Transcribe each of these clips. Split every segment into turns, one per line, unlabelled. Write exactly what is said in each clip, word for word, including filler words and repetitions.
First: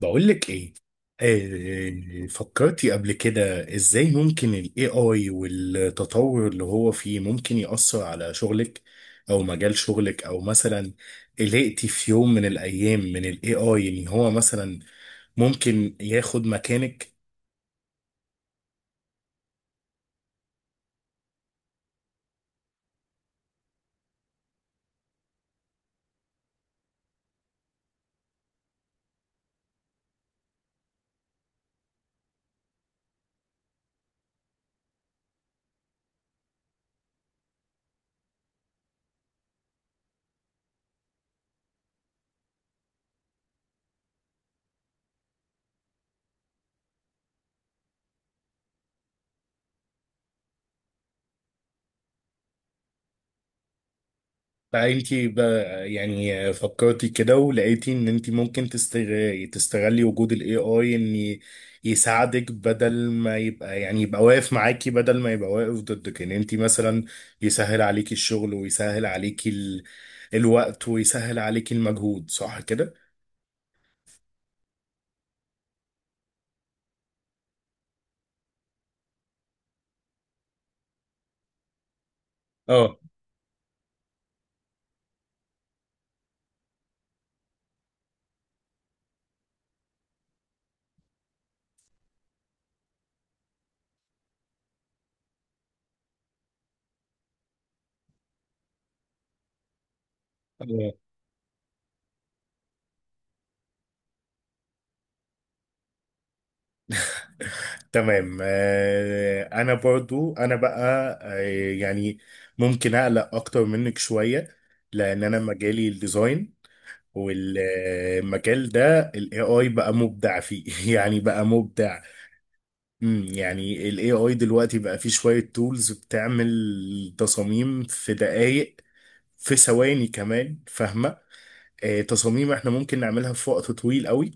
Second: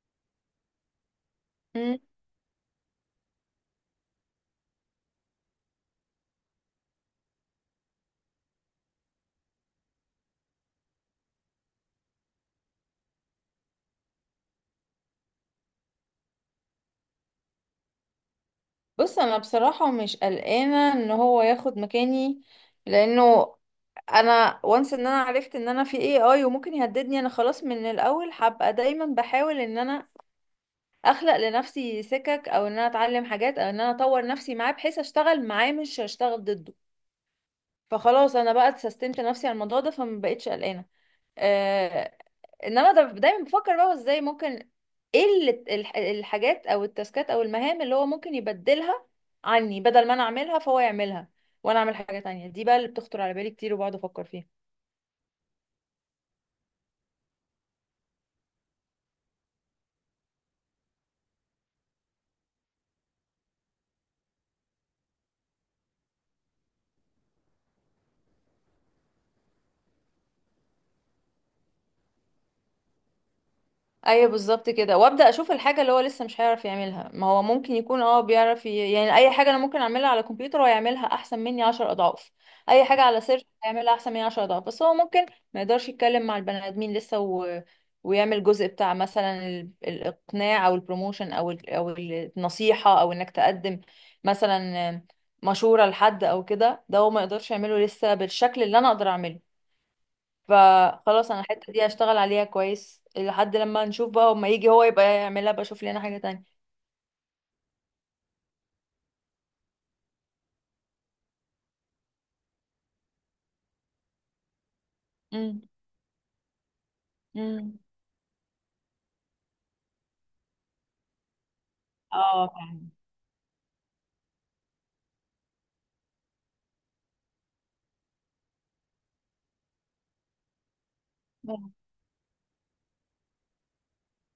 بقول لك ايه.
مم.
آه، فكرتي قبل كده ازاي ممكن ال ايه آي والتطور اللي هو فيه ممكن يأثر على شغلك او مجال شغلك او مثلا قلقتي في يوم من الايام من ال ايه آي ان هو مثلا ممكن ياخد مكانك.
بص، انا بصراحة مش قلقانة ان هو ياخد مكاني، لانه انا وانس ان انا عرفت ان انا في اي اي وممكن يهددني، انا خلاص من الاول هبقى دايما بحاول ان انا اخلق لنفسي سكك او ان انا اتعلم حاجات او ان انا اطور نفسي معاه، بحيث اشتغل معاه مش اشتغل ضده. فخلاص انا بقى سستمت نفسي على الموضوع ده، فما بقتش قلقانة. آه، انما ده دايما بفكر بقى هو ازاي ممكن. ايه اللي- الح- الحاجات او التاسكات او المهام اللي هو ممكن يبدلها عني، بدل ما انا اعملها فهو يعملها وانا اعمل حاجة تانية. دي بقى اللي بتخطر على بالي كتير وبقعد افكر فيها.
عائلتي بقى يعني فكرتي كده ولقيتي ان انت ممكن تستغ- تستغلي وجود الاي اي ان يساعدك بدل ما يبقى يعني يبقى واقف معاكي بدل ما يبقى واقف ضدك، ان انت مثلا يسهل عليكي الشغل ويسهل عليكي ال... الوقت ويسهل عليكي المجهود، صح كده؟
ايوه بالظبط كده، وابدا اشوف الحاجه اللي هو لسه مش هيعرف يعملها. ما هو ممكن يكون اه بيعرف ي... يعني اي حاجه انا ممكن اعملها على الكمبيوتر، هو يعملها احسن مني عشر اضعاف. اي
اه.
حاجه على سيرش هيعملها احسن مني عشر اضعاف، بس هو ممكن ما يقدرش يتكلم مع البني ادمين لسه، و... ويعمل جزء بتاع مثلا ال... الاقناع او البروموشن او ال... او النصيحه، او انك تقدم مثلا مشوره لحد او كده. ده هو ما يقدرش يعمله لسه بالشكل اللي انا اقدر اعمله.
آه،
فخلاص انا الحته دي هشتغل عليها كويس لحد لما نشوف، بقى اما يجي هو يبقى يعملها، بقى اشوف لنا حاجه تانية.
تمام. آه، انا برضو انا بقى، آه، يعني ممكن اقلق اكتر منك شوية لان انا
امم.
مجالي الديزاين،
امم.
والمجال ده الاي اي بقى مبدع فيه يعني بقى مبدع.
اه فعلا.
امم يعني الاي اي دلوقتي بقى فيه شوية تولز بتعمل تصاميم في دقايق، في ثواني كمان، فاهمة؟ آه، تصاميم احنا ممكن نعملها في وقت طويل قوي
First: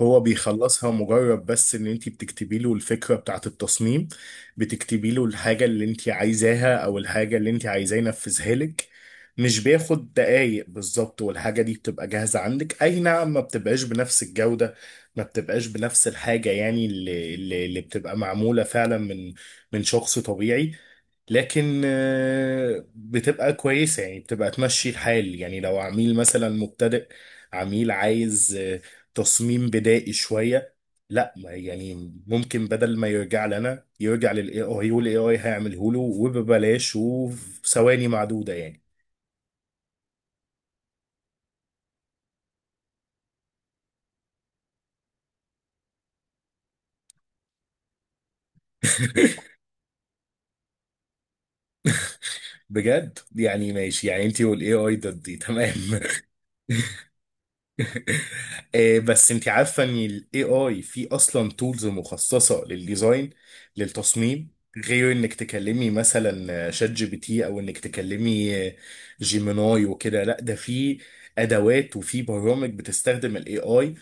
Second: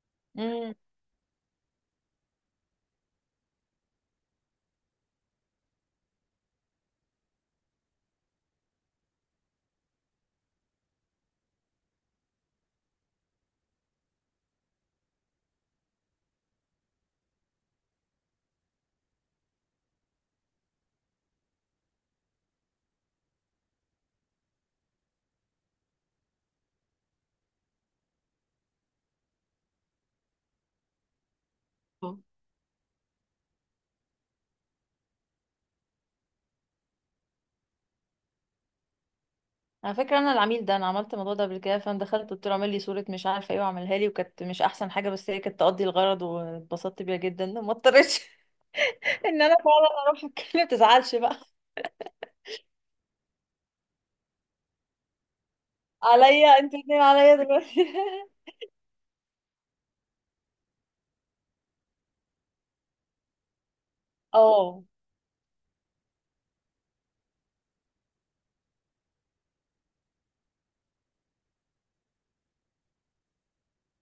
هو
امم.
بيخلصها، مجرد بس ان انت بتكتبي له الفكرة بتاعة التصميم، بتكتبي له الحاجة اللي انت عايزاها او الحاجة اللي انت عايزاه ينفذها لك، مش بياخد دقايق بالظبط والحاجة دي بتبقى جاهزة عندك. اي نعم، ما بتبقاش بنفس الجودة، ما بتبقاش بنفس الحاجة يعني اللي, اللي اللي بتبقى معمولة فعلا من من شخص طبيعي، لكن آه، بتبقى كويسة، يعني بتبقى تمشي الحال. يعني لو عميل مثلا مبتدئ، عميل عايز آه، تصميم بدائي شوية، لا ما- يعني ممكن بدل ما يرجع لنا يرجع للاي اي، والاي اي هيعمله له وببلاش وفي ثواني معدودة يعني.
على فكره انا العميل ده، انا عملت الموضوع ده قبل كده، فانا دخلت قلت له اعمل لي صوره مش عارفه ايه، وعملها لي وكانت مش احسن حاجه، بس هي كانت تقضي الغرض واتبسطت بيها جدا، ما اضطرتش ان انا فعلا اروح اتكلم. تزعلش بقى،
بجد؟ يعني ماشي، يعني انتي والاي اي ضدي، تمام.
عليا انتوا الاثنين عليا دلوقتي.
آه، بس انت عارفه ان الاي اي في اصلا تولز مخصصه للديزاين، للتصميم،
اه.
غير انك تكلمي مثلا شات جي بي تي او انك تكلمي آه، جيميناي وكده. لا، ده في ادوات وفي برامج بتستخدم الاي اي،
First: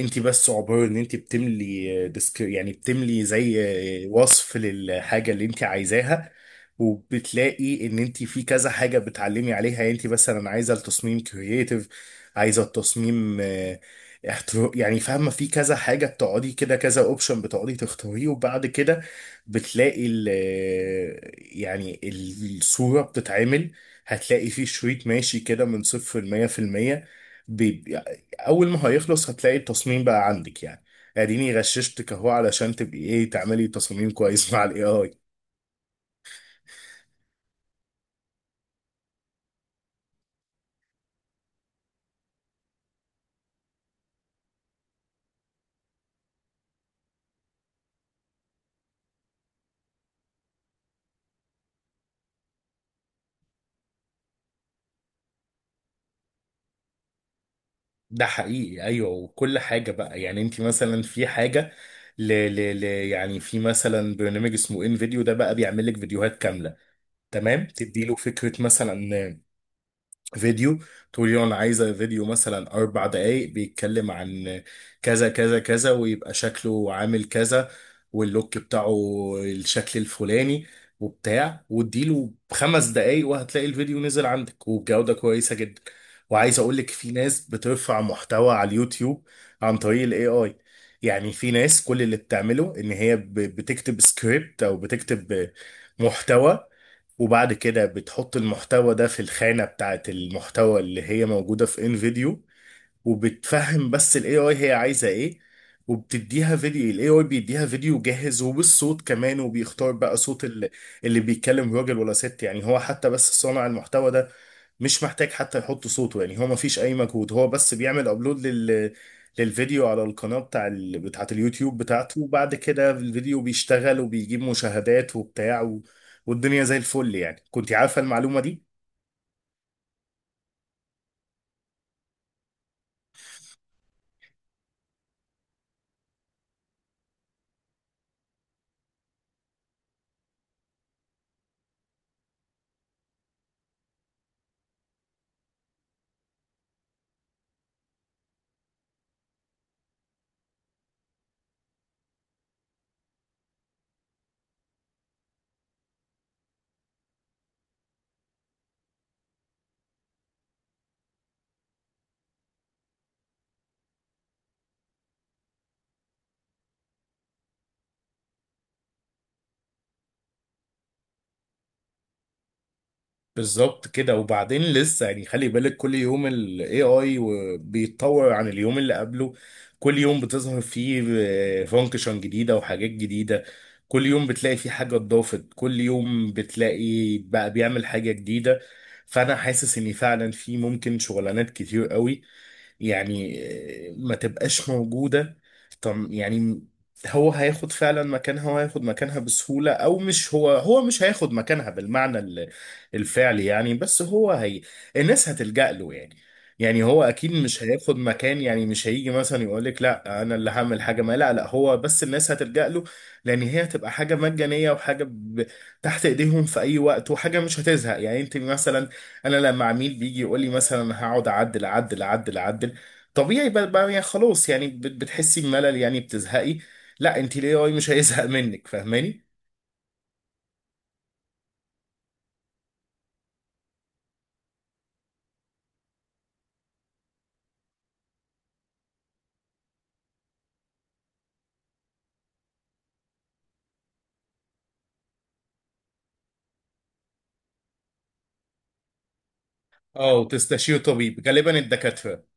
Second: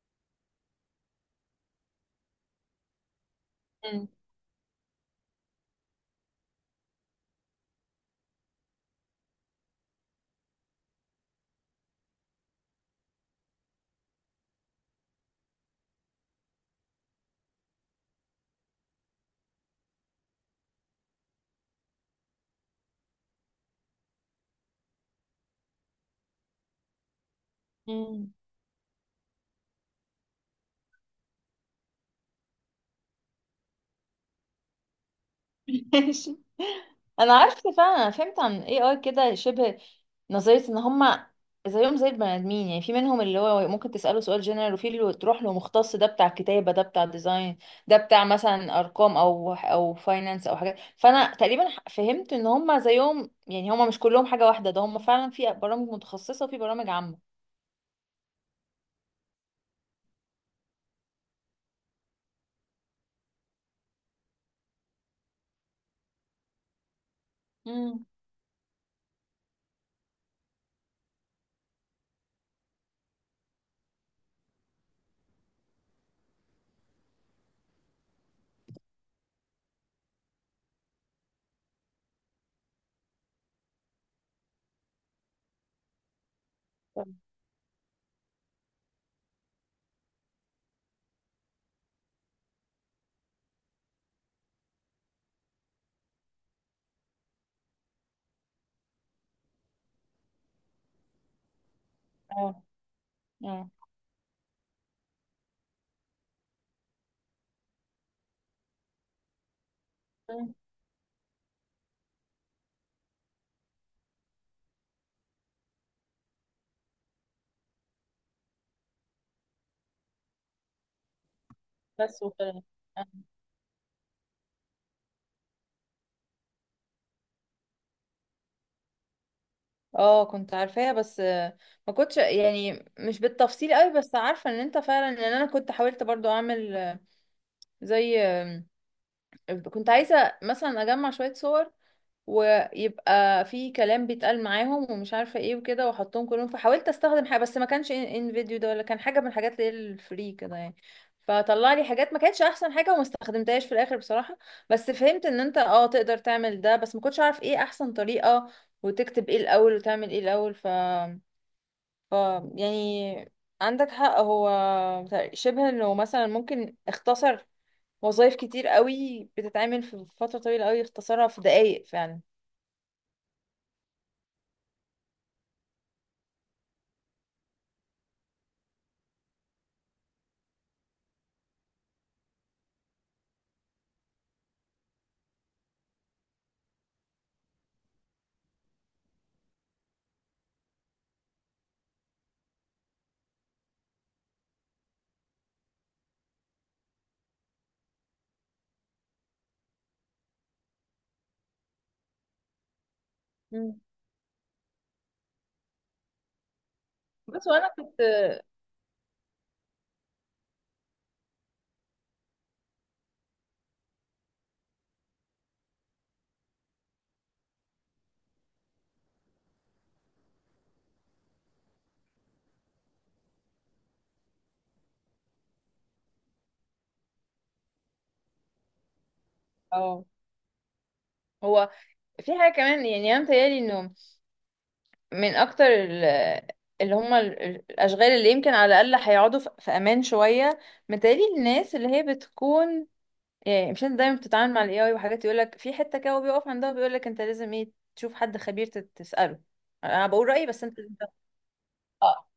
انت بس عبارة ان انت بتملي ديسك، يعني بتملي زي
امم.
وصف للحاجة اللي انت عايزاها، وبتلاقي ان انت في كذا حاجة بتعلمي عليها. يعني انت مثلا عايزة التصميم كرييتيف، عايزة التصميم اه، احتر- يعني فاهمة؟ في كذا حاجة بتقعدي كده، كذا اوبشن بتقعدي تختاريه، وبعد كده بتلاقي ال يعني الصورة بتتعمل، هتلاقي في شريط ماشي كده من صفر لمية في المية.
امم.
اول ما هيخلص هتلاقي التصميم بقى عندك، يعني اديني غششتك اهو علشان تبقي ايه، تعملي تصميم كويس مع الاي اي.
ماشي. انا عارفه فعلا، انا فهمت عن ايه اي كده شبه نظريه. ان هما زيهم زي البني ادمين، يعني في منهم اللي هو ممكن تساله سؤال جنرال، وفي اللي تروح له مختص، ده بتاع كتابه، ده بتاع ديزاين، ده بتاع مثلا ارقام او او فاينانس او حاجات. فانا تقريبا ح- فهمت ان هما زيهم، يعني هما مش كلهم حاجه واحده، ده هما فعلا في برامج متخصصه وفي برامج عامه.
ده حقيقي، ايوه. وكل حاجه بقى يعني، انت مثلا في حاجه ل ل ل يعني في مثلا برنامج اسمه ان فيديو، ده بقى بيعمل لك فيديوهات كامله. تمام، تدي
امم.
له فكره مثلا فيديو، تقول لي انا عايزه فيديو مثلا اربع دقائق بيتكلم عن كذا كذا كذا، ويبقى شكله عامل كذا، واللوك بتاعه الشكل الفلاني وبتاع، واديله خمس دقائق وهتلاقي الفيديو نزل عندك وبجوده كويسه جدا. وعايز اقول لك في ناس بترفع محتوى على اليوتيوب عن طريق الاي اي، يعني في ناس كل اللي بتعمله ان هي ب- بتكتب سكريبت او بتكتب محتوى، وبعد كده بتحط المحتوى ده في الخانة بتاعت المحتوى اللي هي موجودة في انفيديو،
اه. اه.
وبتفهم بس الاي اي هي عايزه ايه، وبتديها فيديو. الاي اي بيديها فيديو جاهز وبالصوت كمان، وبيختار بقى صوت
مم.
اللي, اللي بيتكلم راجل ولا ست. يعني هو حتى بس صانع المحتوى ده مش محتاج حتى يحط صوته، يعني هو ما فيش اي مجهود، هو بس بيعمل ابلود لل للفيديو على القناة بتاع ال... بتاعت اليوتيوب بتاعته،
بس
وبعد
وكده.
كده الفيديو بيشتغل وبيجيب مشاهدات وبتاع و... والدنيا زي الفل، يعني كنت عارفة المعلومة دي؟
اه، كنت عارفاها، بس آه، ما كنتش يعني مش بالتفصيل قوي، بس عارفه ان انت فعلا. ان انا كنت حاولت برضو اعمل، آه، زي آه، كنت عايزه مثلا اجمع شويه صور ويبقى في كلام بيتقال معاهم ومش عارفه ايه وكده، واحطهم كلهم، فحاولت استخدم حاجه بس ما كانش ان إن فيديو ده، ولا كان حاجه من الحاجات اللي هي الفري كده يعني. فطلع لي حاجات ما كانتش احسن حاجه، وما استخدمتهاش في الاخر بصراحه. بس فهمت ان انت اه تقدر تعمل ده، بس ما كنتش عارف ايه احسن طريقه، وتكتب ايه الاول وتعمل ايه الاول. ف ف يعني عندك حق. هو شبه انه مثلا ممكن اختصر وظائف كتير قوي بتتعمل في فترة طويلة قوي، اختصرها في دقايق فعلا.
بالظبط كده. وبعدين لسه يعني خلي بالك كل يوم ال ايه آي و- بيتطور عن اليوم اللي قبله، كل يوم بتظهر فيه فانكشن جديدة وحاجات جديدة، كل يوم بتلاقي فيه حاجة اتضافت، كل يوم بتلاقي بقى بيعمل حاجة جديدة. فأنا حاسس إن فعلا في ممكن شغلانات كتير قوي يعني آه، ما تبقاش موجودة. طب يعني هو هياخد فعلا مكانها وهياخد مكانها بسهولة؟ أو مش هو هو مش هياخد مكانها بالمعنى الفعلي يعني،
مم.
بس هو هي الناس هتلجأ له يعني. يعني هو اكيد
بس
مش
وانا
هياخد
كنت
مكان، يعني مش هيجي مثلا يقول لك لا انا اللي هعمل حاجه ما، لا لا هو بس الناس هتلجأ له، لان هي هتبقى حاجه مجانيه وحاجه ب... تحت ايديهم في اي وقت، وحاجه مش هتزهق. يعني انت مثلا، انا لما عميل بيجي يقول لي مثلا هقعد اعدل اعدل اعدل اعدل، طبيعي بقى بقى يعني خلاص يعني بت- بتحسي بملل يعني بتزهقي. لا، انت الاي اي مش هيزهق منك، فاهماني؟
اه هو في حاجة كمان، يعني انا متهيألي انه من اكتر ال- اللي هم الاشغال اللي يمكن على الاقل هيقعدوا في في امان شوية، متهيألي الناس اللي هي بتكون. يعني مش انت دايما بتتعامل مع الاي اي وحاجات يقولك في حتة كده وبيقف عندها، بيقولك انت لازم ايه تشوف حد خبير تت- تسأله. انا
اه
بقول رأيي بس
وتستشير
انت انت-
طبيب، غالبا الدكاتره.
اه.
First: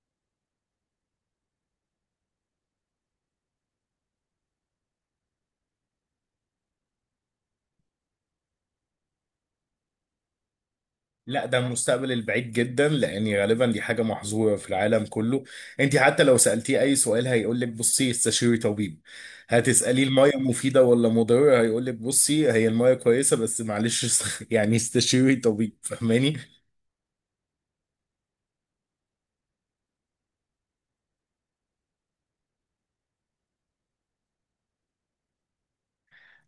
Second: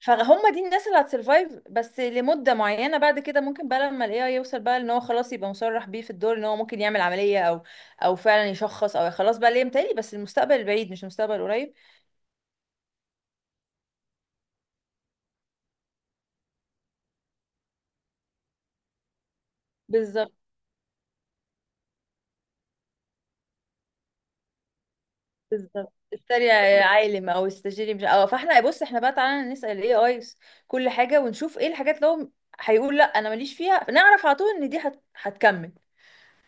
فهم، دي الناس اللي هتسرفايف بس لمدة معينة. بعد كده ممكن بقى لما الاي اي يوصل بقى، ان هو خلاص يبقى مصرح بيه في الدور، ان هو ممكن يعمل عملية او او فعلا يشخص او خلاص بقى ليه. متهيألي بس المستقبل البعيد مش المستقبل
لا ده
القريب.
المستقبل البعيد جدا، لان غالبا دي حاجه محظوره في العالم كله. انت حتى لو سالتيه اي سؤال هيقول لك بصي استشيري طبيب، هتساليه الميه
بالظبط.
مفيده ولا مضره هيقول لك بصي هي الميه كويسه بس معلش است- يعني استشيري طبيب،
بالظبط
فاهماني؟
اشتري يا عالم او استشيري. مش اه فاحنا بص، احنا بقى تعالى نسأل الاي اي كل حاجه، ونشوف ايه الحاجات اللي هو هيقول لا انا ماليش فيها، نعرف على طول ان دي هت... هتكمل.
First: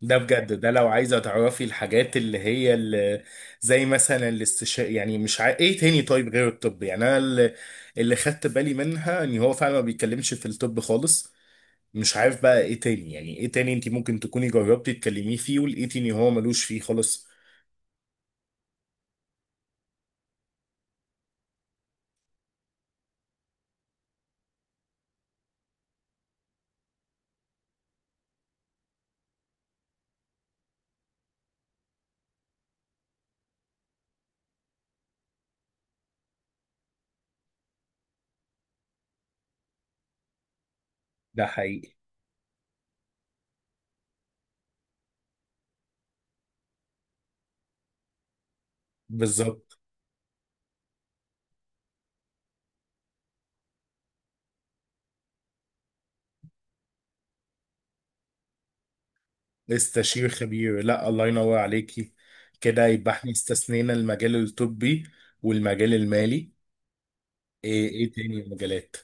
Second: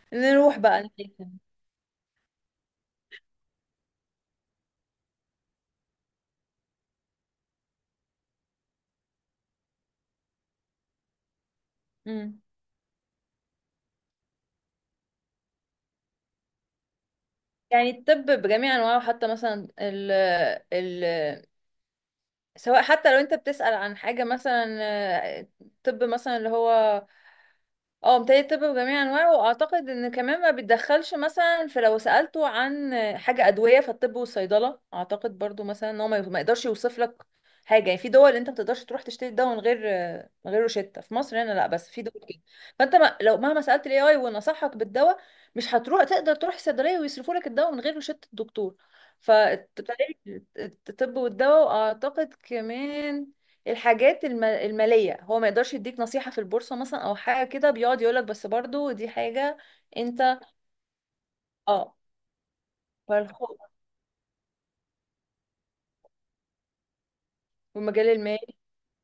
ده بجد
نروح
ده،
بقى
لو عايزه
نتكلم.
تعرفي الحاجات اللي هي اللي زي مثلا الاستشاء، يعني مش ع... ايه تاني طيب غير الطب؟ يعني انا اللي, اللي خدت بالي منها ان هو فعلا ما بيتكلمش في الطب خالص. مش
امم.
عارف بقى ايه تاني، يعني ايه تاني انت ممكن تكوني جربتي تكلميه فيه ولقيتي ان هو ملوش فيه خالص؟
يعني الطب بجميع انواعه، حتى مثلا ال... ال... سواء حتى لو انت بتسأل عن حاجة مثلا، آه، طب مثلا اللي هو، اه متهيألي الطب بجميع انواعه، واعتقد ان كمان ما بيتدخلش مثلا. في لو سألته عن حاجة ادوية، فالطب والصيدلة اعتقد برضو مثلا ان هو ما ما يقدرش يوصف لك حاجة. يعني في دول انت ما تقدرش تروح تشتري الدواء من غير من غير روشتة. في مصر
ده
هنا لا، بس
حقيقي.
في دول كده. فانت ما لو مهما سألت الاي اي ونصحك بالدواء، مش هتروح تقدر تروح الصيدلية ويصرفوا لك الدواء من غير روشتة الدكتور. ف
بالظبط.
الطب والدواء، واعتقد كمان الحاجات الم- المالية، هو ما يقدرش يديك نصيحة في البورصة مثلا او حاجة كده، بيقعد يقولك. بس برضو دي حاجة.
استشير
انت
خبير، لا الله ينور
اه
عليكي. كده يبقى احنا
فالخوف،
استثنينا المجال الطبي والمجال المالي. ايه
والمجال
ايه تاني
المالي.
المجالات؟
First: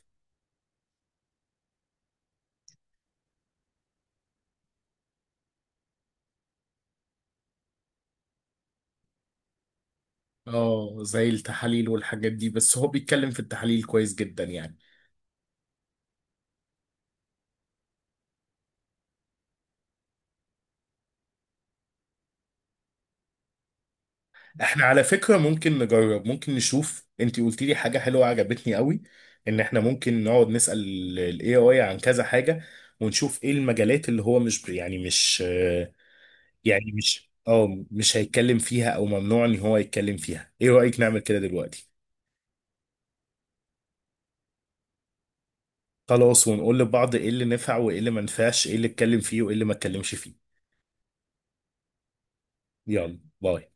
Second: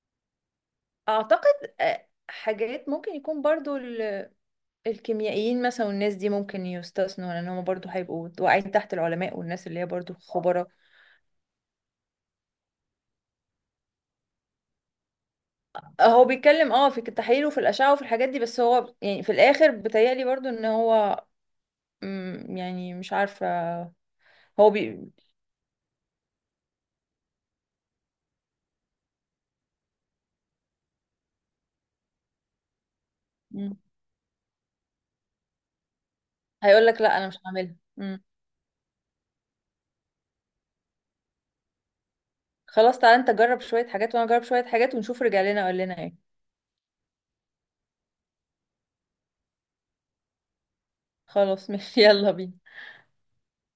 اعتقد آه، حاجات ممكن يكون برضو ال- الكيميائيين مثلا والناس دي ممكن يستثنوا، لان هم برضو هيبقوا واقعين تحت العلماء والناس اللي هي برضو خبراء.
اه زي التحاليل والحاجات دي، بس هو بيتكلم في التحاليل كويس جدا يعني.
هو بيتكلم اه في التحاليل وفي الاشعة وفي الحاجات دي، بس هو يعني في الاخر بيتهيألي برضو ان هو، مم، يعني مش عارفة. هو
احنا على
بي
فكرة ممكن نجرب، ممكن نشوف، انتي قلتي لي حاجة حلوة عجبتني قوي، ان احنا ممكن نقعد نسأل ال ايه آي عن كذا حاجة، ونشوف ايه
مم.
المجالات اللي هو مش، يعني مش
هيقول
يعني
لك لا انا
مش
مش هعملها.
اه مش
مم.
هيتكلم فيها او ممنوع ان هو يتكلم فيها. ايه رأيك نعمل كده دلوقتي؟
خلاص، تعالى انت جرب شوية حاجات وانا اجرب شوية حاجات، ونشوف رجع لنا قال لنا ايه.
خلاص. ونقول لبعض ايه اللي نفع وايه اللي ما نفعش، ايه اللي اتكلم فيه وايه اللي ما اتكلمش فيه.
خلاص ماشي. يلا بينا.
يلا، باي.